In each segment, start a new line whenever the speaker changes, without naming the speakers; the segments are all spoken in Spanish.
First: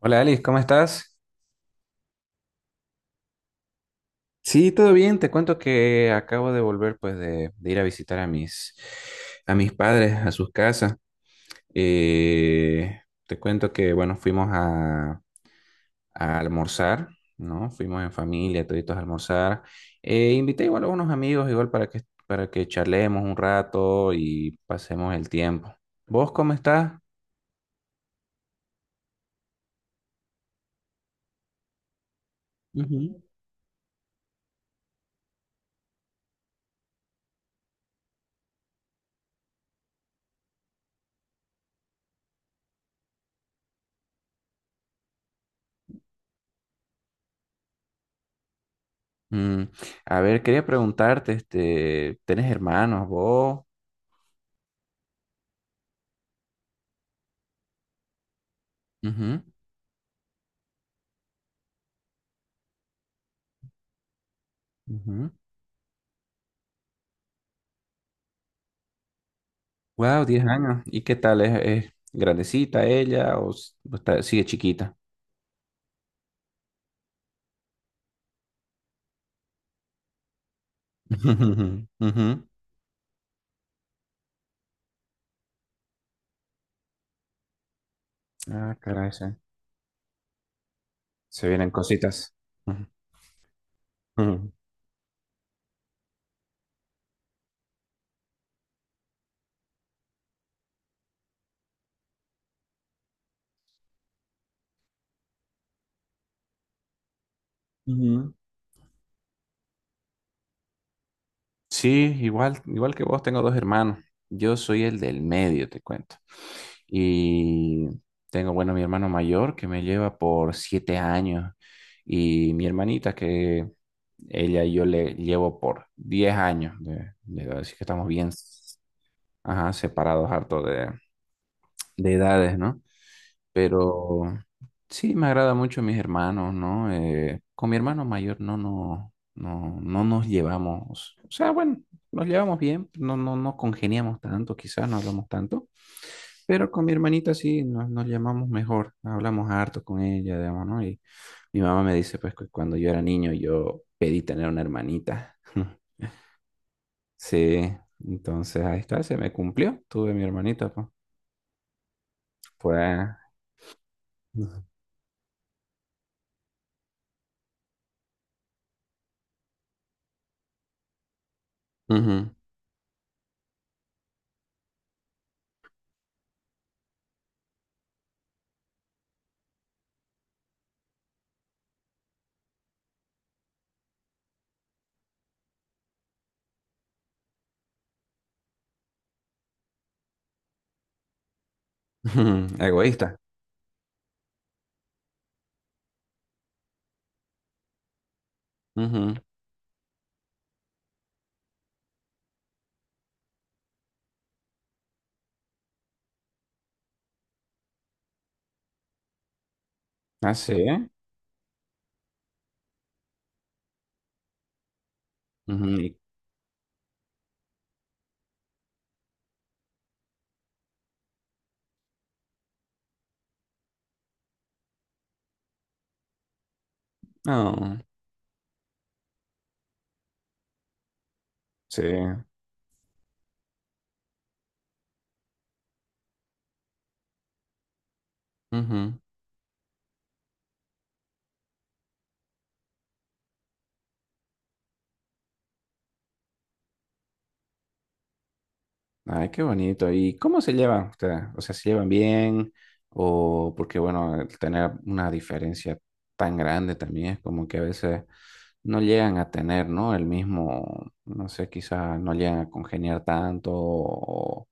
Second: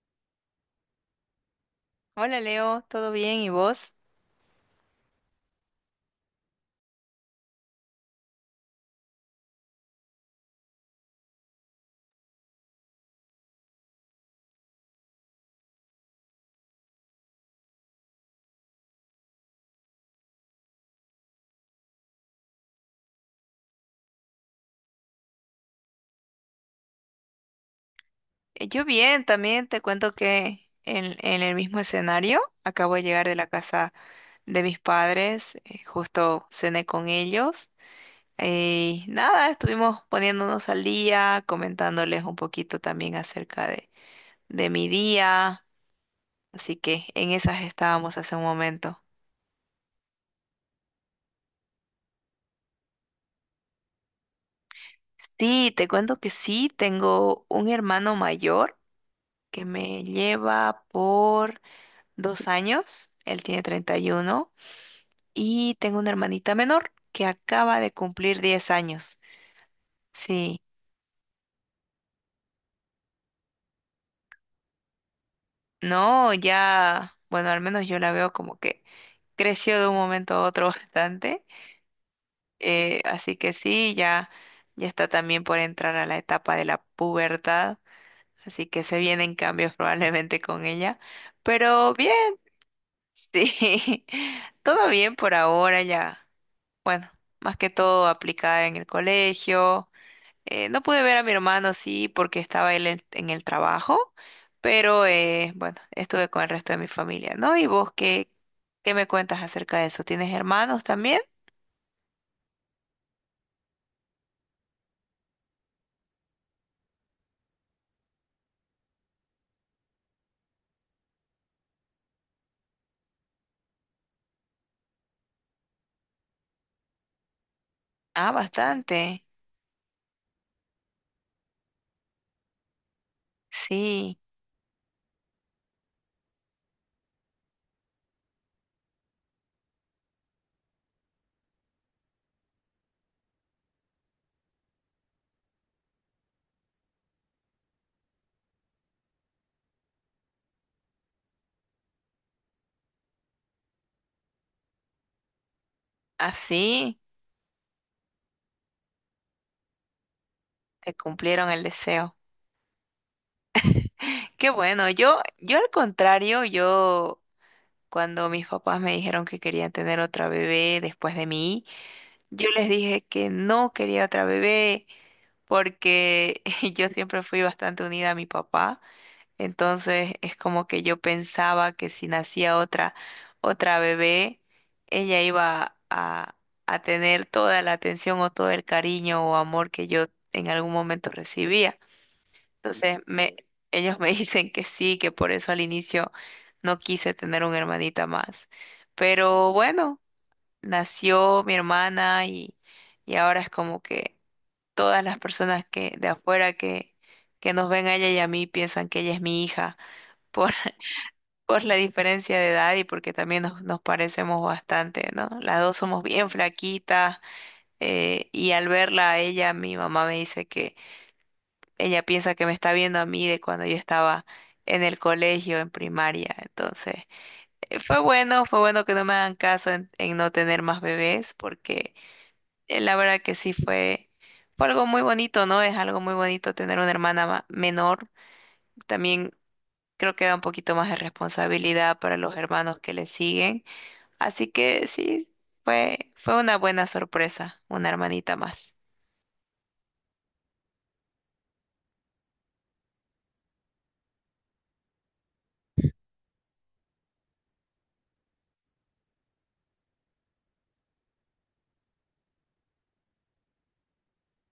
Hola Alice, ¿cómo estás?
Hola Leo, ¿todo bien? ¿Y vos?
Sí, todo bien. Te cuento que acabo de volver pues de ir a visitar a a mis padres, a sus casas. Eh, te cuento que bueno, a almorzar, ¿no? Fuimos en familia, toditos a almorzar. Invité igual a unos amigos igual para que charlemos un rato y pasemos el tiempo. ¿Vos cómo estás?
Yo bien, también te cuento que en el mismo escenario acabo de
Ujú.
llegar de la casa de mis padres. Justo cené con ellos y nada, estuvimos poniéndonos al día, comentándoles un poquito también de mi día, así que en esas estábamos hace un momento.
Mm, a ver, quería preguntarte, ¿tenés hermanos vos?
Sí, te cuento que sí, tengo un hermano mayor
Ujú,
que me lleva por 2 años, él tiene 31.
ujú.
Y tengo una hermanita menor que acaba de cumplir 10 años.
Wow, 10
Sí,
años. ¿Y qué tal? Es grandecita ella o sigue chiquita?
no, ya, bueno, al menos yo la veo como que creció de un momento a otro bastante.
Ujú. Ujú.
Así que sí, ya está también por entrar a la etapa de la pubertad. Así
Ah,
que se
caray, sí.
vienen cambios probablemente con ella.
Se vienen
Pero bien,
cositas. Ujú.
sí,
Ujú.
todo bien por ahora ya. Bueno, más que todo aplicada en el colegio. No pude ver a mi hermano, sí, porque estaba él en el trabajo, pero bueno, estuve con el resto de mi familia, ¿no? ¿Y vos
Ujú.
qué me cuentas acerca de eso? ¿Tienes hermanos también?
Sí, igual, igual que vos, tengo dos hermanos. Yo soy el del medio, te cuento. Y tengo, bueno, mi hermano mayor que me lleva por 7 años y mi hermanita que ella y yo le llevo por 10 años de edad, así que estamos bien.
Ah, bastante.
Ajá, separados harto de edades, ¿no?
Sí,
Pero sí, me agrada mucho mis hermanos, ¿no? Con mi hermano mayor no nos llevamos, o sea, bueno, nos llevamos bien, no congeniamos tanto, quizás no hablamos tanto, pero con mi hermanita sí nos llamamos mejor, hablamos harto con ella, digamos, ¿no? Y mi mamá me dice, pues, que cuando yo era niño yo pedí tener una hermanita.
así
Sí, entonces ahí está, se me cumplió, tuve mi hermanita, pues.
te cumplieron el deseo.
Fue
Qué bueno, yo al contrario, yo cuando mis papás me dijeron que querían tener otra bebé después de mí,
Ujú.
yo les dije que no quería otra bebé porque yo siempre fui bastante unida a mi papá. Entonces es como que yo pensaba que si nacía otra bebé, ella iba a tener toda la atención o todo el cariño o amor que yo en algún momento recibía.
Ujú.
Entonces
Egoísta.
me, Ellos me dicen que sí, que por eso al inicio no quise tener una hermanita más.
Ujú.
Pero bueno, nació mi hermana y ahora es como que todas las personas que de afuera que nos ven a ella y a mí piensan que ella es mi hija.
Ah,
por
sí.
por la diferencia de edad y porque también nos parecemos bastante, ¿no? Las dos
Ujú.
somos bien flaquitas. Y al verla a ella, mi mamá me dice que ella piensa que me está viendo a mí de cuando yo estaba en el colegio, en primaria. Entonces,
No.
fue bueno que no me hagan caso en no tener más bebés
Sí.
porque la verdad que sí fue algo muy bonito, ¿no? Es algo muy bonito tener una hermana menor.
Ujú.
También creo que da un poquito más de responsabilidad para los hermanos que le siguen. Así que sí, fue una buena sorpresa, una hermanita más.
Ay, qué bonito. ¿Y cómo se llevan ustedes? O sea, ¿se llevan bien? O porque, bueno, el tener una diferencia tan grande también es como que a veces no llegan a tener, ¿no? El mismo, no sé, quizás no llegan a congeniar tanto. O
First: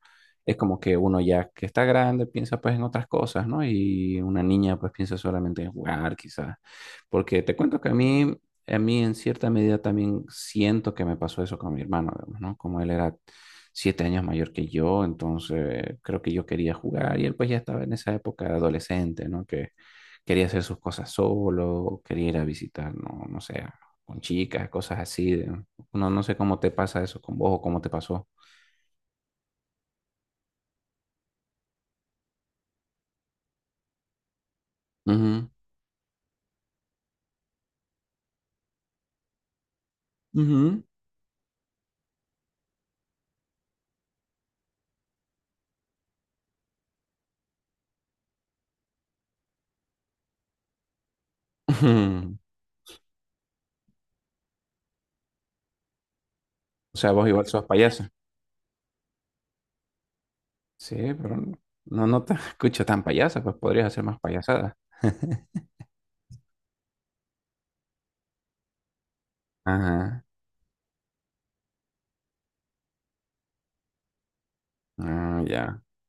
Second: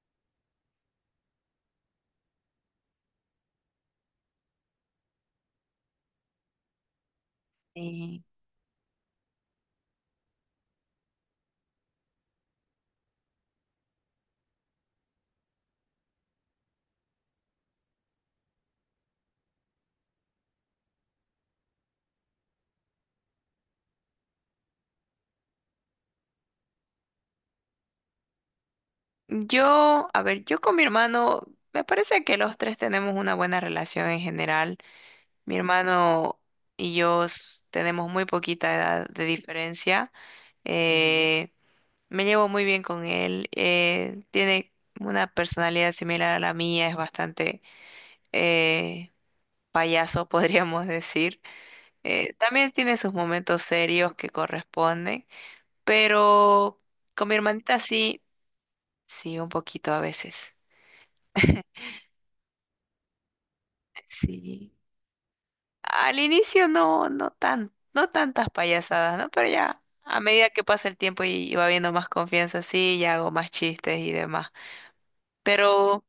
es como que uno ya que está grande piensa pues en otras cosas, ¿no? Y una niña pues piensa solamente en jugar, quizás. Porque te cuento que
Sí.
a mí en cierta medida también siento que me pasó eso con mi hermano, digamos, ¿no? Como él era 7 años mayor que yo, entonces creo que yo quería jugar y él pues ya estaba en esa época de adolescente, ¿no? Que quería hacer sus cosas solo, quería ir a visitar, no sé, con chicas, cosas así. Uno no sé cómo te pasa eso con vos o cómo te pasó.
Yo me parece que los tres tenemos una buena relación en general.
Ujú,
Mi hermano y yo tenemos muy poquita edad de diferencia.
ujú,
Eh, Me llevo muy bien con él. Tiene una personalidad similar a la mía, es bastante eh, payaso, podríamos decir.
ujú.
También tiene sus momentos serios que corresponden. Pero
O sea,
con
vos
mi
igual sos
hermanita
payasa.
sí, sí, un poquito a veces.
Sí, pero no, no te escucho tan payasa, pues podrías hacer más
Sí.
payasada.
Al inicio no, no tantas payasadas, ¿no? Pero ya a
Ajá.
medida que pasa el tiempo y va habiendo más confianza, sí, ya hago más chistes y demás.
Ah, ya.
Pero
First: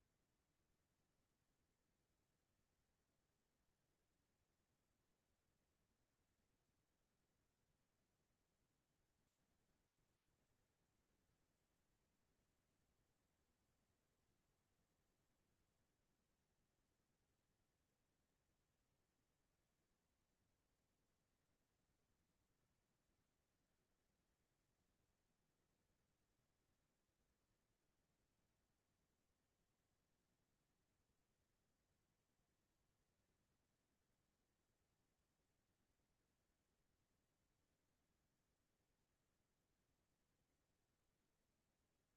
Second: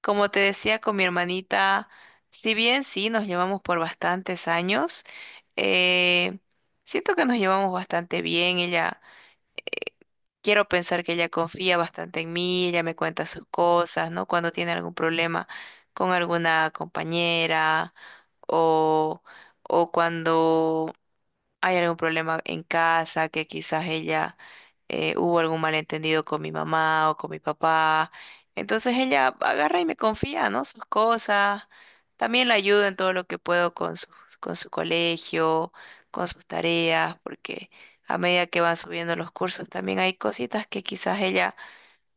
como te decía con mi hermanita, si bien sí nos llevamos por bastantes años, eh, siento que nos llevamos bastante bien. Ella Quiero pensar que ella confía bastante en mí, ella me cuenta sus cosas, ¿no? Cuando tiene algún problema con alguna compañera o, o cuando hay algún problema en casa, que quizás ella hubo algún malentendido con mi mamá o con mi papá. Entonces ella agarra y me confía, ¿no? Sus cosas. También la ayudo en todo lo que puedo con su colegio, con sus tareas, porque a medida que van subiendo los cursos, también hay cositas que quizás ella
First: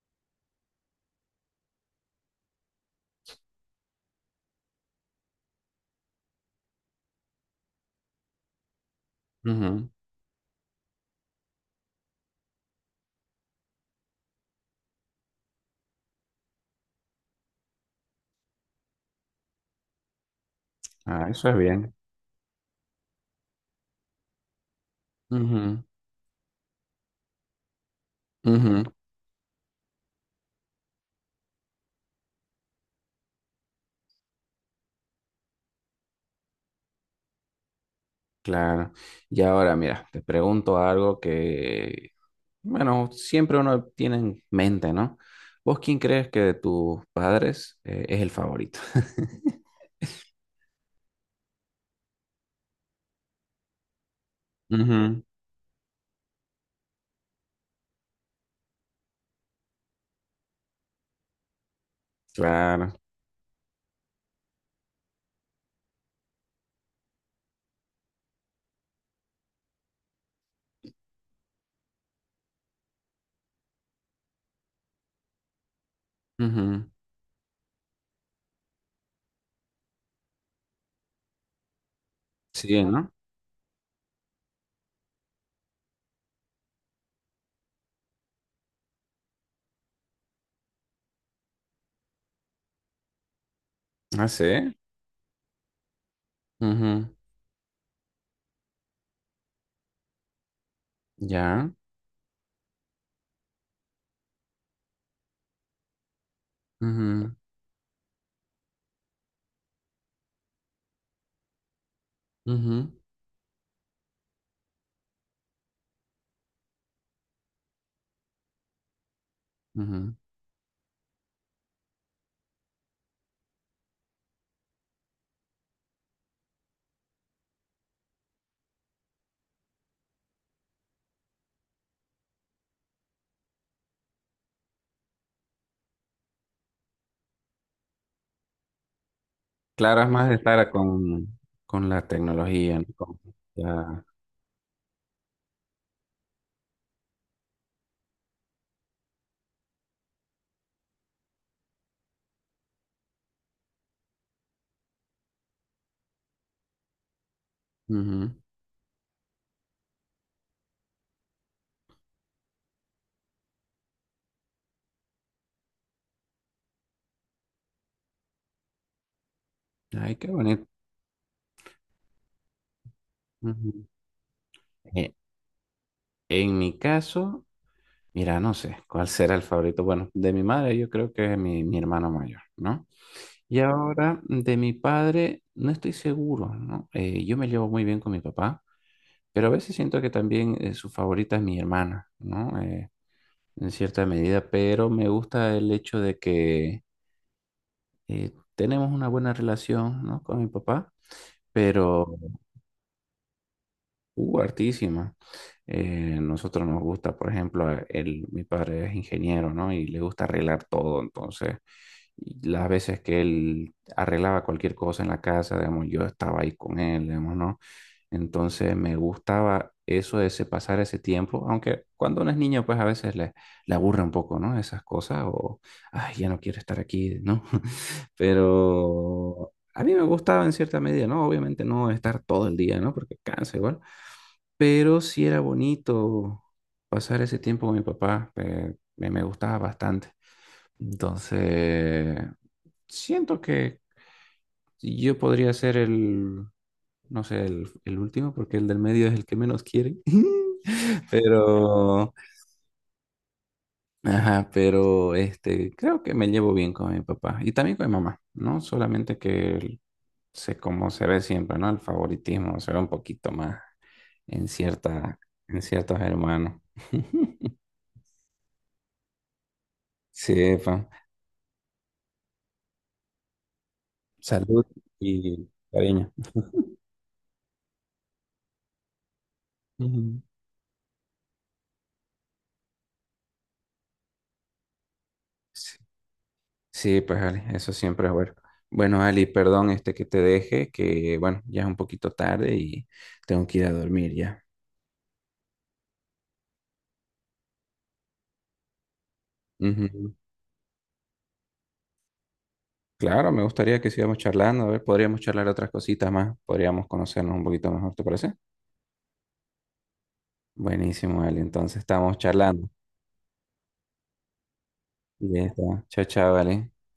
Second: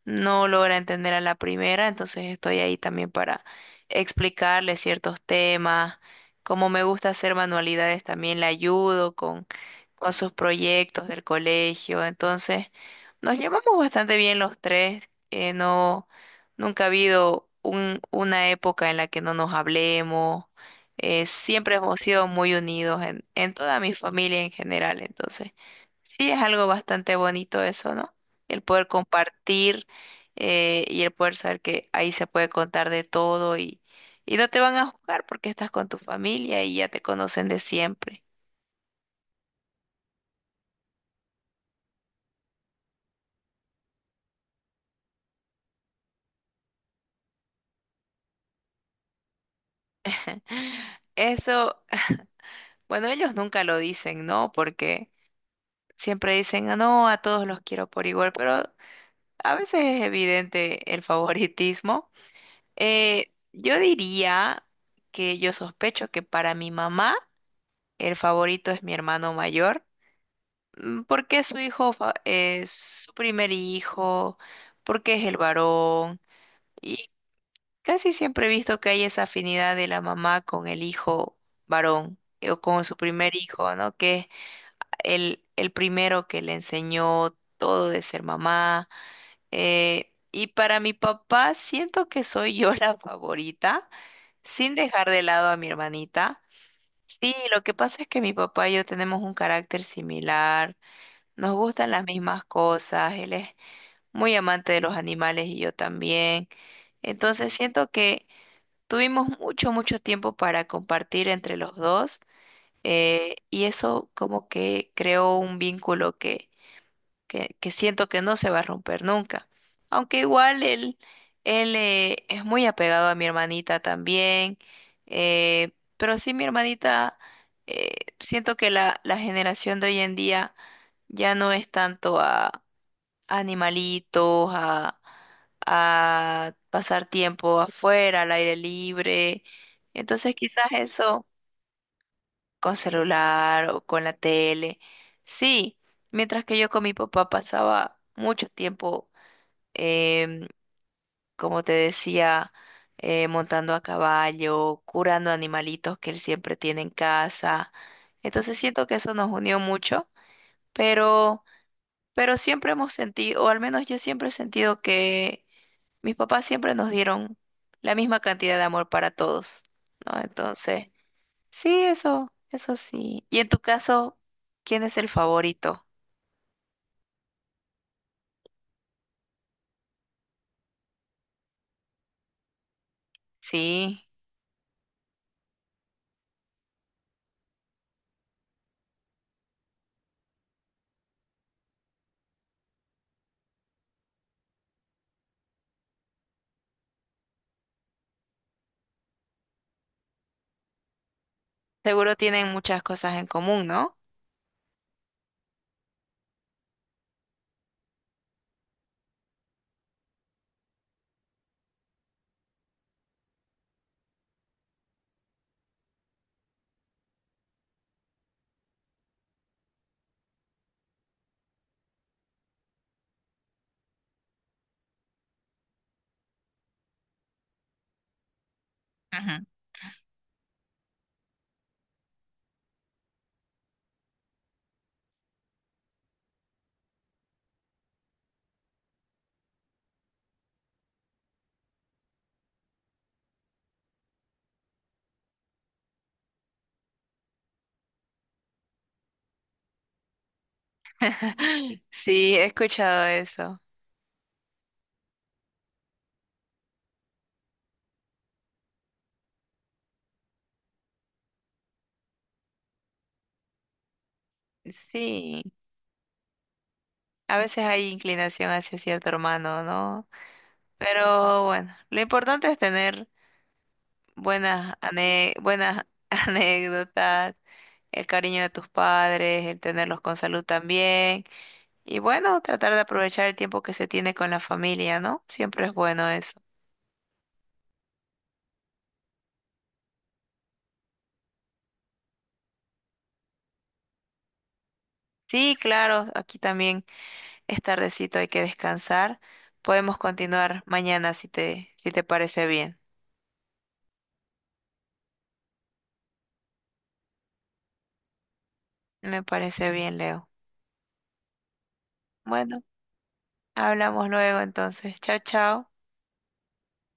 no logra entender a la primera, entonces estoy ahí también para explicarle ciertos temas. Como me gusta hacer manualidades, también la ayudo
Ujú.
con sus proyectos del colegio. Entonces, nos llevamos bastante bien los tres. eh, no, Nunca ha habido una época en la que no nos hablemos.
Ah, eso es
Siempre
bien.
hemos sido muy unidos en toda mi familia en general. Entonces,
Ujú,
sí, es algo bastante bonito eso, ¿no? El
ujú.
poder compartir y el poder saber que ahí se puede contar de todo y no te van a juzgar porque estás con tu familia y ya te conocen de siempre.
Claro. Y ahora, mira, te pregunto algo que, bueno, siempre uno tiene en mente, ¿no? ¿Vos quién crees que de tus padres es el favorito?
Eso, bueno, ellos nunca lo dicen, ¿no? Porque
Ujú.
siempre dicen, "Ah, no, a todos los quiero por igual", pero a veces es evidente el favoritismo.
Claro.
Eh, yo diría yo sospecho que para mi mamá el favorito es mi hermano mayor. Mm, ¿por qué su hijo es su primer hijo? ¿Por qué es el varón?
Ujú.
Y casi siempre he visto que hay esa afinidad de la mamá con el hijo varón, o
Sí,
con su
¿no?
primer hijo, ¿no? Que es el primero que le enseñó todo de ser mamá. Y para mi papá siento que soy yo la favorita,
Ah, sí.
sin dejar de lado a mi hermanita.
Ujú.
Sí, lo que pasa es que mi papá y yo tenemos un carácter similar. Nos
Ya.
gustan las mismas cosas, él es muy amante de los animales y yo también.
Ujú,
Entonces siento que tuvimos mucho tiempo para compartir entre los dos,
ujú,
y eso como que creó un vínculo que siento que no se va a romper nunca.
ujú.
Aunque él es muy apegado a mi hermanita también, pero sí, eh, siento que la generación de hoy en día ya no es tanto a animalitos, a pasar tiempo afuera, al aire libre.
Claro, es más
Entonces
de
quizás eso
con la
con
tecnología, ¿no? Con-
celular o
ya.
con la tele. Sí, mientras que yo con mi papá pasaba mucho tiempo, em, como te decía, montando a caballo, curando animalitos que él siempre tiene en casa.
Ujú.
Entonces siento que eso nos unió mucho, pero, pero siempre hemos sentido, o al menos yo siempre he sentido que mis papás siempre nos dieron la misma cantidad de amor para todos,
Ay,
¿no?
qué bonito.
Entonces, sí, eso sí. Y en tu
Ujú.
caso, ¿quién es el
Eh,
favorito?
En mi caso, mira, no sé cuál será el favorito. Bueno, de mi madre yo creo que es mi hermano mayor, ¿no? Y
Sí,
ahora de mi padre no estoy seguro, ¿no? Yo me llevo muy bien con mi papá, pero a veces siento que también su favorita es mi hermana, ¿no? En cierta medida, pero me gusta el hecho de que eh, tenemos una buena relación, ¿no? Con mi papá, pero
seguro tienen muchas cosas en común, ¿no?
uh, hartísima. Nosotros nos gusta, por ejemplo, el, mi padre es ingeniero, ¿no? Y le gusta arreglar todo, entonces, y las veces que él arreglaba cualquier cosa en la casa, digamos, yo estaba ahí con él, digamos, ¿no? Entonces, me gustaba eso de pasar ese tiempo, aunque cuando uno es niño, pues a veces le aburre un poco, ¿no? Esas cosas, o, ay, ya no quiero estar aquí, ¿no?
Ujú.
Pero a mí me gustaba en cierta medida, ¿no? Obviamente no estar todo el día, ¿no? Porque cansa igual, pero sí era bonito pasar ese tiempo con mi papá, me gustaba bastante. Entonces, siento que yo podría ser no sé, el último, porque el del medio es el que menos quiere. Pero,
Sí, he escuchado eso.
ajá, pero este, creo que me llevo bien con mi papá y también con mi mamá, ¿no? Solamente que sé cómo se ve siempre, ¿no? El favoritismo se ve un poquito más en cierta,
Sí,
en ciertos hermanos.
a veces hay inclinación hacia cierto hermano, ¿no?
Sí, pa.
Pero bueno, lo importante es tener
Salud y
Buenas
cariño.
anécdotas, el cariño de tus padres, el tenerlos con
Ujú.
salud también. Y bueno, tratar de aprovechar el tiempo que se tiene con la familia, ¿no? Siempre es
Sí,
bueno eso.
sí, pues Ali, eso siempre es bueno. Bueno, Ali, perdón este que te deje, que bueno, ya es un poquito tarde y tengo que ir a dormir ya.
Sí, claro, aquí también es tardecito, hay que descansar. Podemos
Ujú.
continuar mañana si te parece bien.
Claro, me gustaría que sigamos charlando, a ver, podríamos charlar otras cositas más, podríamos conocernos un poquito mejor, ¿te parece?
Me parece bien, Leo.
Buenísimo, Ali, entonces estamos
Bueno,
charlando.
hablamos luego entonces. Chao,
Ya
chao.
está. Chao, chao, Ali.